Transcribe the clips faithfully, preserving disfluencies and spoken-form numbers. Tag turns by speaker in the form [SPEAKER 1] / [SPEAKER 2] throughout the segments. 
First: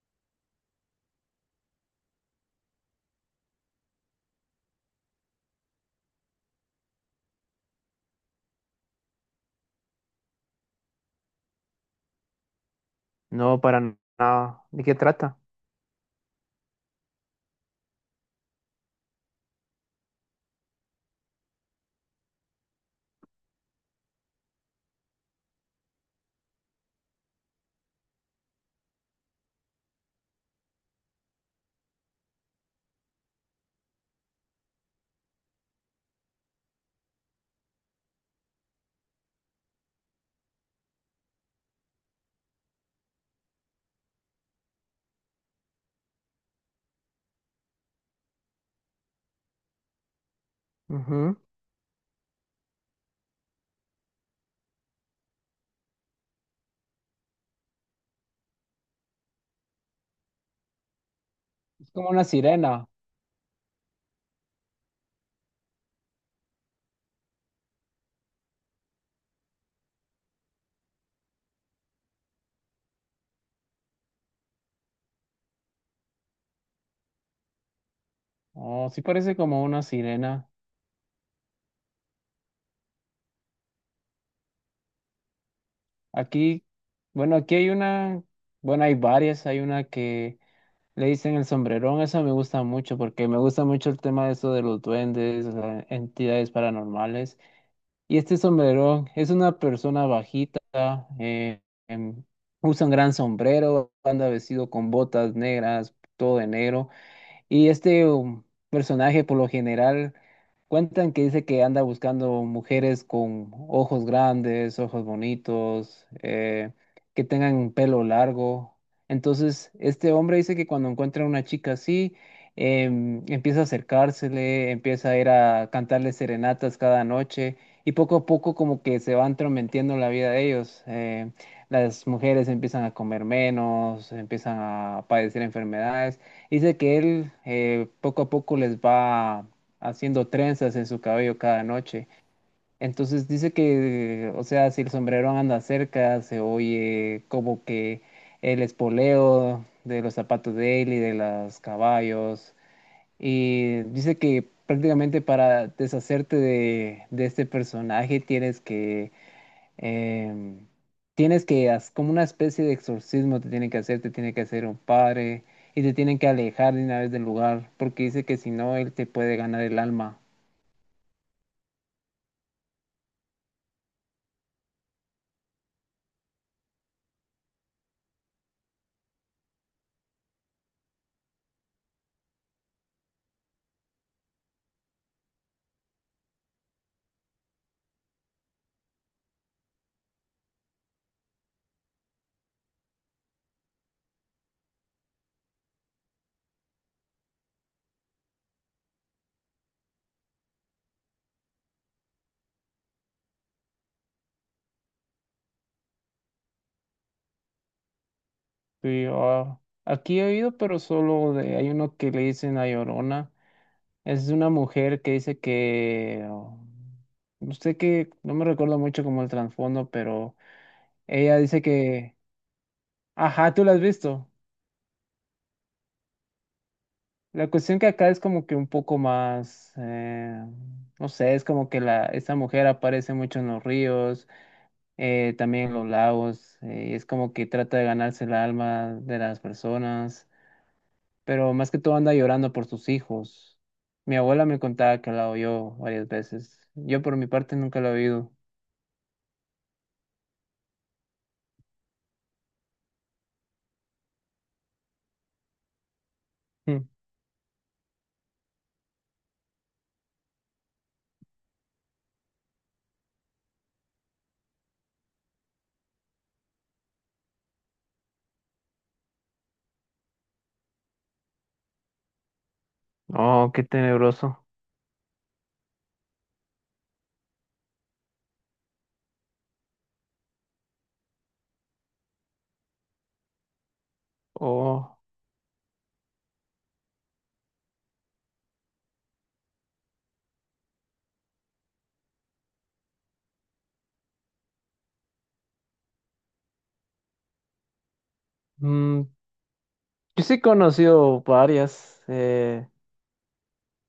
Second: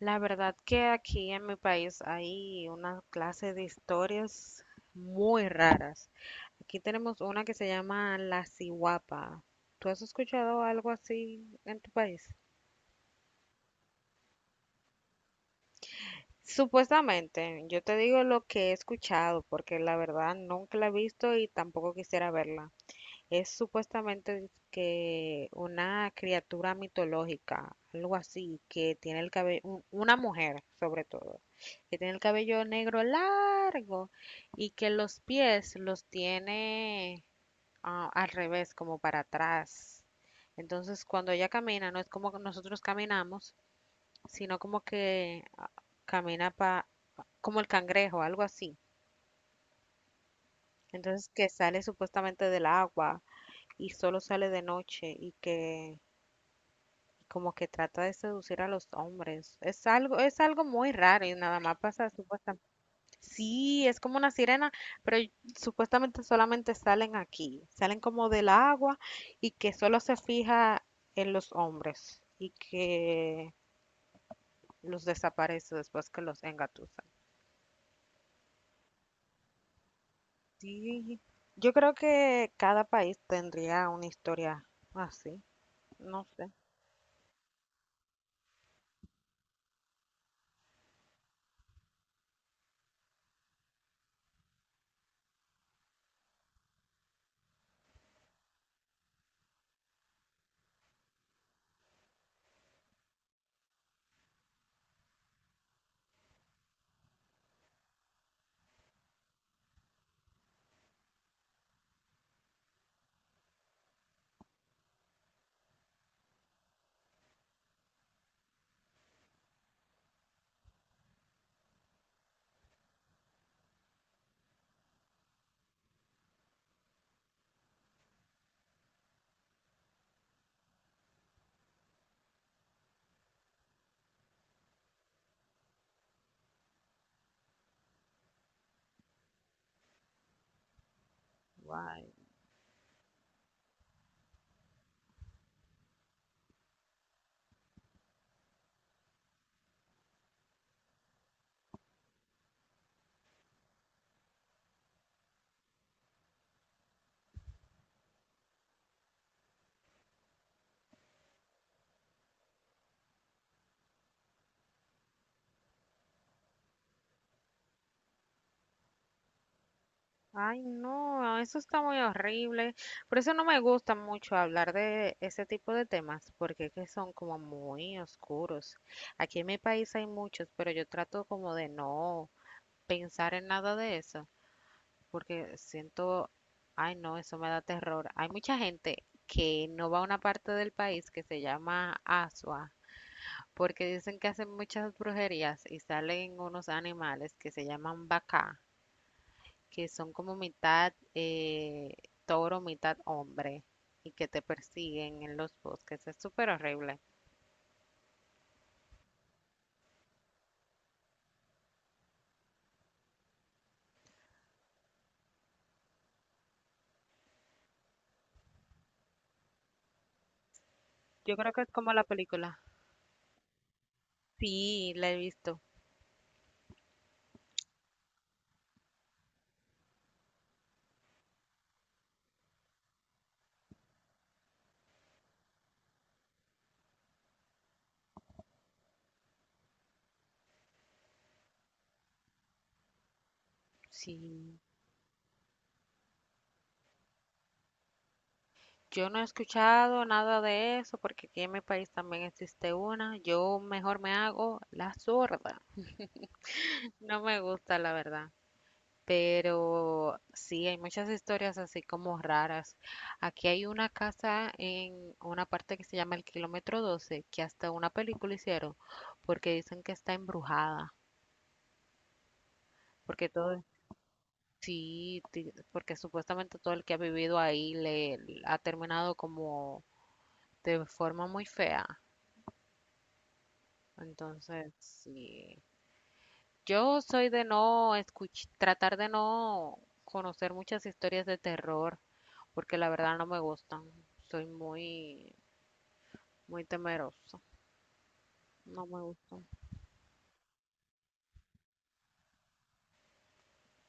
[SPEAKER 1] La verdad que aquí en mi país hay una clase de historias muy raras. Aquí tenemos una que se llama La Sihuapa. ¿Tú has escuchado algo así en tu país?
[SPEAKER 2] No, para nada. ¿De qué trata?
[SPEAKER 1] Supuestamente, yo te digo lo que he escuchado porque la verdad nunca la he visto y tampoco quisiera verla. Es supuestamente que una criatura mitológica, algo así, que tiene el cabello, una mujer sobre todo, que tiene el cabello negro largo y que los pies los tiene ah, al revés, como para atrás. Entonces, cuando ella camina, no es como que nosotros caminamos, sino como que ah, camina pa, como el cangrejo, algo así. Entonces,
[SPEAKER 2] Ujú.
[SPEAKER 1] que sale supuestamente del agua y solo sale de noche y que como que trata de seducir a los hombres. Es algo, es algo muy raro y nada más
[SPEAKER 2] Es
[SPEAKER 1] pasa
[SPEAKER 2] como una
[SPEAKER 1] supuestamente.
[SPEAKER 2] sirena.
[SPEAKER 1] Sí, es como una sirena, pero y- supuestamente solamente salen aquí, salen como del agua y que solo se fija en los hombres y que los desaparece después que los engatusan.
[SPEAKER 2] Oh, sí parece como una sirena.
[SPEAKER 1] Sí, yo creo que cada país tendría una historia así, no sé.
[SPEAKER 2] Aquí, bueno, aquí hay una, bueno, hay varias. Hay una que le dicen el sombrerón. Esa me gusta mucho porque me gusta mucho el tema de eso de los duendes, las entidades paranormales. Y este sombrerón es una persona bajita, eh, em, usa un gran sombrero, anda vestido con botas negras, todo de negro. Y este um, personaje, por lo general, cuentan que dice que anda buscando mujeres con ojos grandes, ojos bonitos, eh, que tengan pelo largo. Entonces, este hombre dice que cuando encuentra una chica así, em, empieza a acercársele, empieza a ir a cantarle serenatas cada noche y poco a poco como que se va entrometiendo en la vida de ellos. Eh, las mujeres empiezan a comer menos, empiezan a padecer enfermedades. Dice que él eh, poco a poco les va haciendo trenzas en su cabello cada
[SPEAKER 1] Guay.
[SPEAKER 2] noche. Entonces dice que, o sea, si el sombrero anda cerca, se oye como que el espoleo de los zapatos de él y de los caballos. Y dice que prácticamente para deshacerte de, de este personaje tienes que eh, tienes que, haz- como una especie de exorcismo te tiene que hacer, te tiene que hacer un padre y te tienen que alejar de una vez del lugar, porque dice que si no, él te puede ganar el alma.
[SPEAKER 1] Ay, no, eso está muy horrible. Por eso no me gusta mucho hablar de ese tipo de temas, porque es que son como muy oscuros. Aquí en mi país hay muchos, pero yo trato como de no pensar en nada de eso, porque siento, ay, no, eso me da terror. Hay mucha gente que no va a una parte del país que se llama Asua, porque dicen que hacen muchas brujerías y salen unos animales que se llaman bacá que son como mitad eh, toro, mitad hombre y que te persiguen en los bosques. Es súper horrible.
[SPEAKER 2] Sí, ah, aquí he oído, pero solo de, hay uno que le dicen La Llorona. Es una mujer que dice que, oh, no sé qué, no me recuerdo mucho como el trasfondo, pero
[SPEAKER 1] Yo
[SPEAKER 2] ella
[SPEAKER 1] creo que
[SPEAKER 2] dice
[SPEAKER 1] es como la
[SPEAKER 2] que,
[SPEAKER 1] película.
[SPEAKER 2] ajá, tú la has visto.
[SPEAKER 1] Sí, la he visto.
[SPEAKER 2] La cuestión que acá es como que un poco más, eh, no sé, es como que la, esta mujer aparece mucho en los ríos, eh, también en los lagos, eh, y es como que trata de ganarse el alma de las personas, pero más que todo anda llorando por sus hijos. Mi abuela
[SPEAKER 1] Sí,
[SPEAKER 2] me contaba que la oyó varias veces. Yo por mi parte nunca la he oído.
[SPEAKER 1] yo no he escuchado nada de eso porque aquí en mi país también existe una. Yo mejor me hago la sorda.
[SPEAKER 2] Mm.
[SPEAKER 1] No me gusta, la verdad. Pero sí, hay muchas historias así como raras. Aquí hay una casa en una parte que se llama el kilómetro doce que hasta una película hicieron, porque dicen que está embrujada, porque
[SPEAKER 2] Oh,
[SPEAKER 1] todo,
[SPEAKER 2] qué tenebroso.
[SPEAKER 1] sí, ti- porque supuestamente todo el que ha vivido ahí le le ha terminado como de forma muy fea. Entonces,
[SPEAKER 2] Oh,
[SPEAKER 1] sí. Yo soy de no escuch- tratar de no conocer muchas historias de terror porque la verdad no me gustan. Soy muy, muy temerosa. No me
[SPEAKER 2] mm,
[SPEAKER 1] gustan.
[SPEAKER 2] yo sí he conocido varias. eh,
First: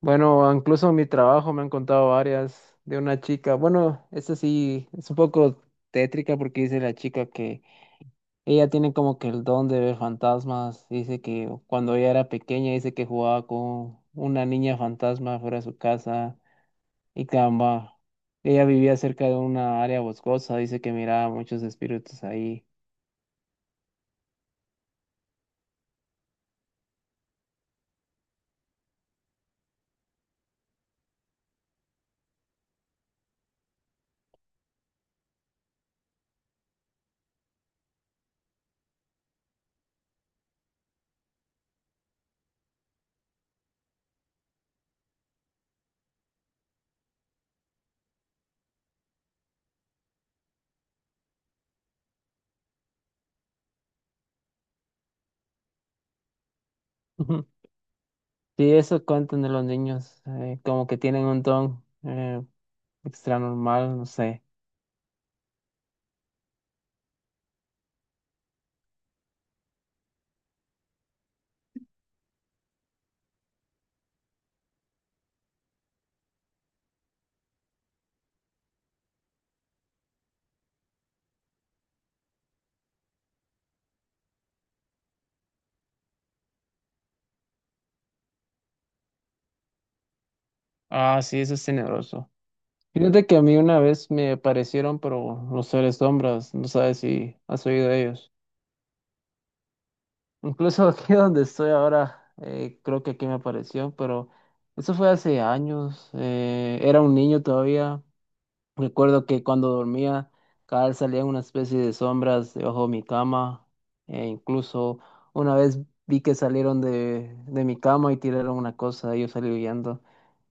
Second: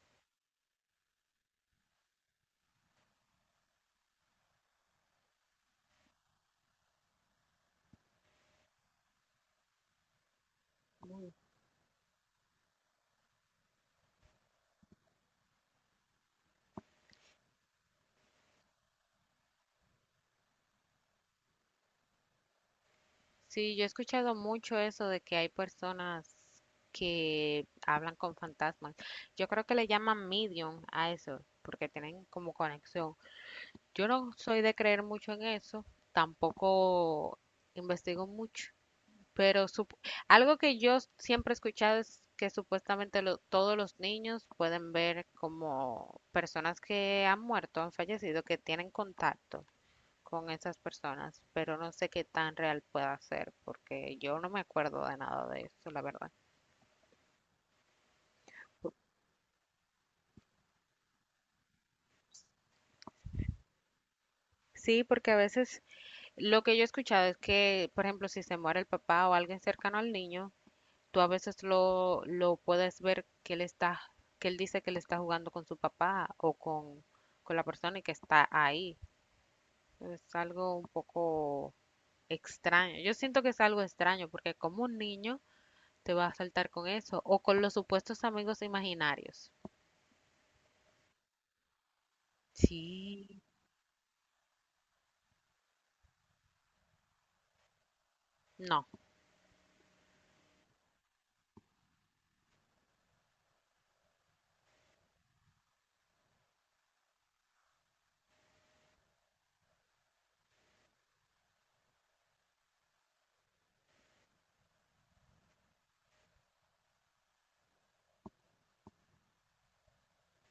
[SPEAKER 2] Bueno, incluso en mi trabajo me han contado varias de una chica. Bueno, esta sí es un poco tétrica porque dice la chica que ella tiene como que el don de ver fantasmas. Dice que cuando ella era pequeña, dice que jugaba con una niña fantasma fuera de su casa y caramba, ella vivía cerca de una área boscosa. Dice que miraba muchos espíritus ahí.
[SPEAKER 1] Sí, yo he escuchado mucho eso de que hay personas que hablan con fantasmas. Yo creo que le llaman medium a eso, porque tienen como conexión. Yo no soy de creer mucho en eso, tampoco investigo mucho, pero sup- algo que yo siempre he escuchado es que supuestamente lo- todos los niños pueden ver como personas que han muerto, han fallecido, que tienen contacto con esas personas, pero no sé qué tan real pueda ser, porque yo no me acuerdo de nada de eso, la verdad.
[SPEAKER 2] Ujú. Sí, eso cuentan de los niños, eh, como que tienen un don eh, extra normal, no sé.
[SPEAKER 1] Sí, porque a veces lo que yo he escuchado es que, por ejemplo, si se muere el papá o alguien cercano al niño, tú a veces lo, lo puedes ver que él está, que él dice que él está jugando con su papá o con, con la persona que está ahí. Es algo un poco extraño. Yo siento que es algo extraño porque como un niño te va a saltar con eso o con los supuestos amigos imaginarios.
[SPEAKER 2] Ah, sí, eso es tenebroso. Fíjate que
[SPEAKER 1] Sí,
[SPEAKER 2] a mí una vez me aparecieron, pero los seres sombras, no sabes si has oído de ellos.
[SPEAKER 1] no.
[SPEAKER 2] Incluso aquí donde estoy ahora, eh, creo que aquí me apareció, pero eso fue hace años, eh, era un niño todavía. Recuerdo que cuando dormía, cada vez salían una especie de sombras debajo de mi cama, e incluso una vez vi que salieron de, de mi cama y tiraron una cosa, yo salí huyendo.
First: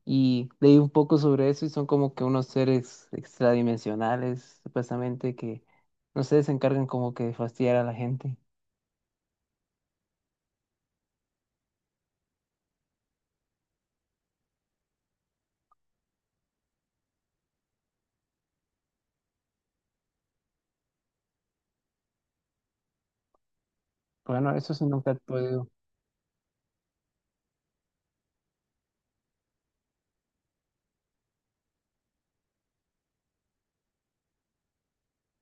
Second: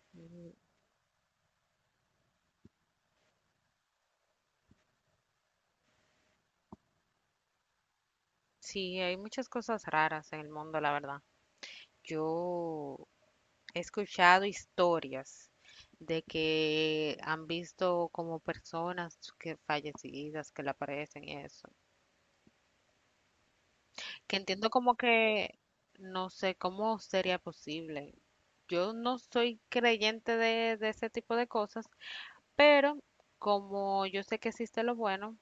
[SPEAKER 2] Y
[SPEAKER 1] Mm.
[SPEAKER 2] leí un poco sobre eso y son como que unos seres extradimensionales, supuestamente, que no sé, se encargan como que de fastidiar a la gente.
[SPEAKER 1] Sí, hay muchas cosas raras en el mundo, la verdad. Yo He escuchado historias de que han visto como personas que fallecidas que le aparecen y eso. Que
[SPEAKER 2] Bueno,
[SPEAKER 1] entiendo
[SPEAKER 2] eso sí
[SPEAKER 1] como
[SPEAKER 2] nunca he
[SPEAKER 1] que
[SPEAKER 2] podido.
[SPEAKER 1] no sé cómo sería posible. Yo no soy creyente de, de ese tipo de cosas, pero como yo sé que existe lo bueno,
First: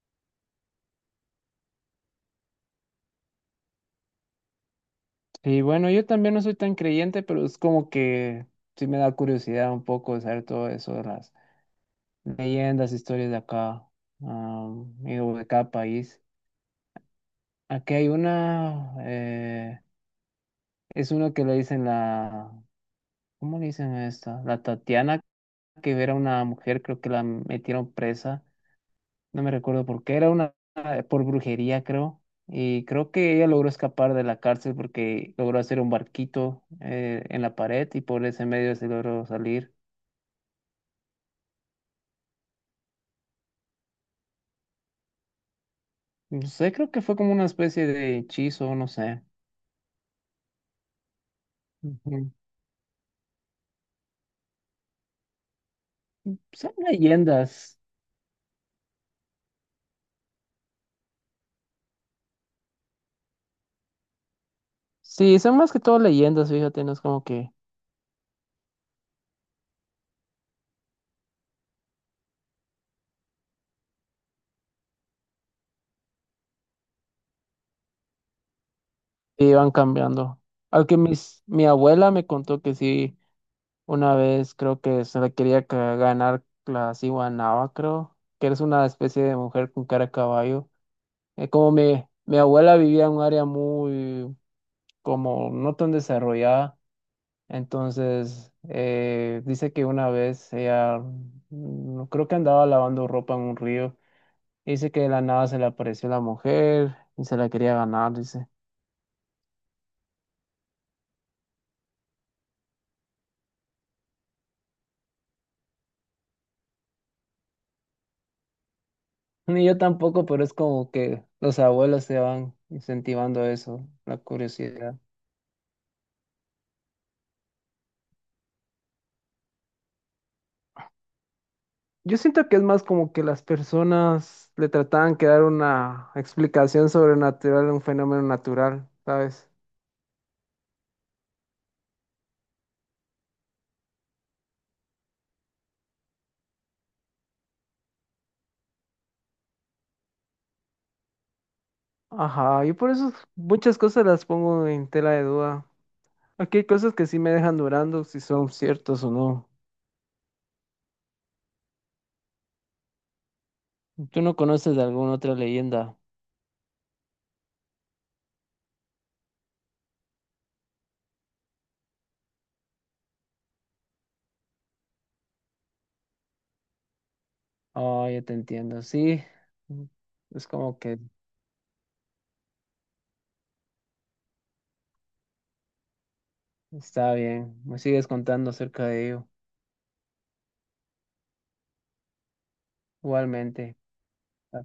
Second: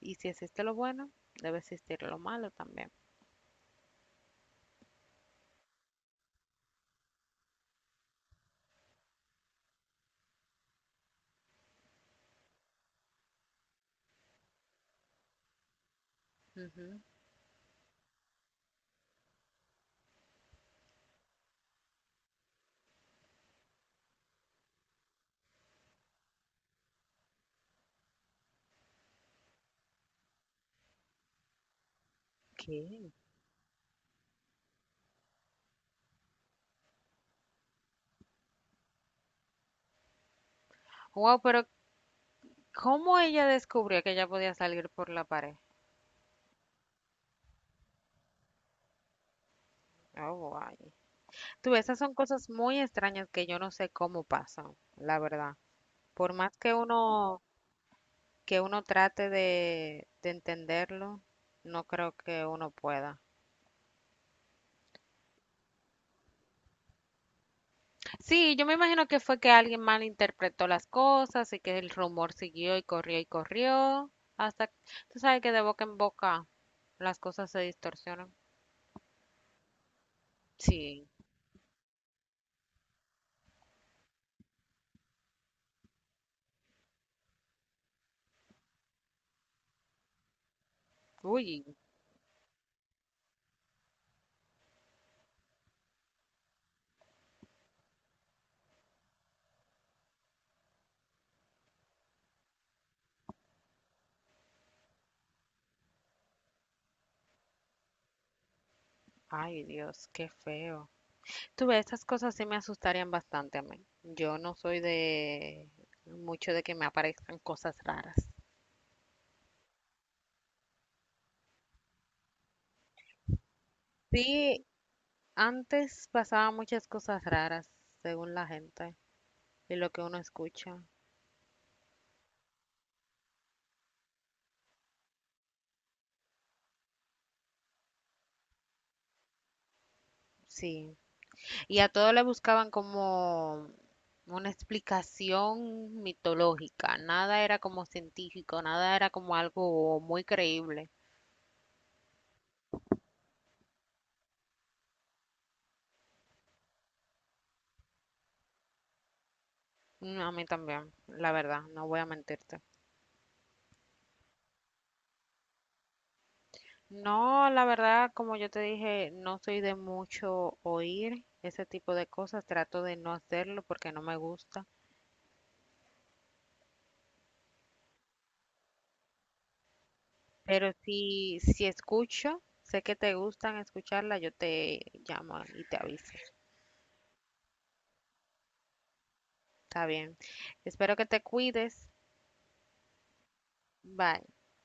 [SPEAKER 1] y si existe lo bueno, debe existir lo malo también.
[SPEAKER 2] Y bueno, yo también no soy tan creyente, pero es como que sí me da curiosidad un poco de saber todo eso de las leyendas, historias de acá, am, y de cada país.
[SPEAKER 1] Ujú.
[SPEAKER 2] Aquí hay una, eh, es uno que le dicen la, ¿cómo le dicen a esta? La Tatiana, que era una mujer, creo que la metieron presa, no me recuerdo por qué, era una, eh, por brujería, creo. Y
[SPEAKER 1] ¿Qué?
[SPEAKER 2] creo que ella logró escapar de la cárcel porque logró hacer un barquito eh, en la pared y por ese medio se logró salir.
[SPEAKER 1] Wow, pero ¿cómo ella descubrió que ella podía salir por la pared?
[SPEAKER 2] No sé, creo que fue como una especie de hechizo, no sé.
[SPEAKER 1] Oh, guay. Tú, esas son
[SPEAKER 2] Ujú.
[SPEAKER 1] cosas muy extrañas que yo no sé cómo pasan, la verdad. Por más
[SPEAKER 2] Son
[SPEAKER 1] que uno,
[SPEAKER 2] leyendas.
[SPEAKER 1] que uno trate de, de entenderlo, no creo que uno pueda.
[SPEAKER 2] Sí, son más que todo leyendas, fíjate, no es como que
[SPEAKER 1] Sí, yo me imagino que fue que alguien malinterpretó las cosas y que el rumor siguió y corrió y corrió. Hasta, tú sabes que de boca en boca las cosas se distorsionan.
[SPEAKER 2] iban cambiando. Aunque
[SPEAKER 1] Sí.
[SPEAKER 2] mis, mi abuela me contó que sí, una vez creo que se le quería ca- ganar la Ciguanaba, creo, que eres una especie de mujer con cara de caballo. Eh,
[SPEAKER 1] Uy,
[SPEAKER 2] como mi, mi abuela vivía en un área muy, como no tan desarrollada, entonces eh, dice que una vez ella, mm, creo que andaba lavando ropa en un río, dice que de la nada se le apareció la mujer y se la quería ganar, dice.
[SPEAKER 1] ay Dios, qué feo. Tú ves, esas cosas sí me asustarían bastante a mí. Yo no soy de mucho de que me aparezcan cosas raras.
[SPEAKER 2] Ni yo tampoco, pero es como que los abuelos se van incentivando eso, la
[SPEAKER 1] Sí,
[SPEAKER 2] curiosidad.
[SPEAKER 1] antes pasaban muchas cosas raras, según la gente y lo que uno escucha.
[SPEAKER 2] Yo siento que es más como que las personas le trataban que dar una explicación sobrenatural a un fenómeno natural, ¿sabes?
[SPEAKER 1] Sí. Y a todo le buscaban como una explicación mitológica. Nada era como científico, nada era como algo muy creíble.
[SPEAKER 2] Ajá, yo por eso muchas cosas las pongo en tela de duda. Aquí hay cosas que sí me dejan durando si son ciertos o no.
[SPEAKER 1] Mm, a mí también, la verdad, no voy a mentirte.
[SPEAKER 2] ¿Tú no conoces de alguna otra leyenda?
[SPEAKER 1] No, la verdad, como yo te dije, no soy de mucho oír ese tipo de cosas, trato de no hacerlo porque no me gusta,
[SPEAKER 2] Oh, ya te entiendo, sí. Es
[SPEAKER 1] pero
[SPEAKER 2] como que
[SPEAKER 1] si, si escucho, sé que te gustan escucharla, yo te llamo y te aviso.
[SPEAKER 2] está bien. Me sigues contando acerca de ello.
[SPEAKER 1] Está bien. Espero que te cuides.
[SPEAKER 2] Igualmente.
[SPEAKER 1] Bye.
[SPEAKER 2] Ah,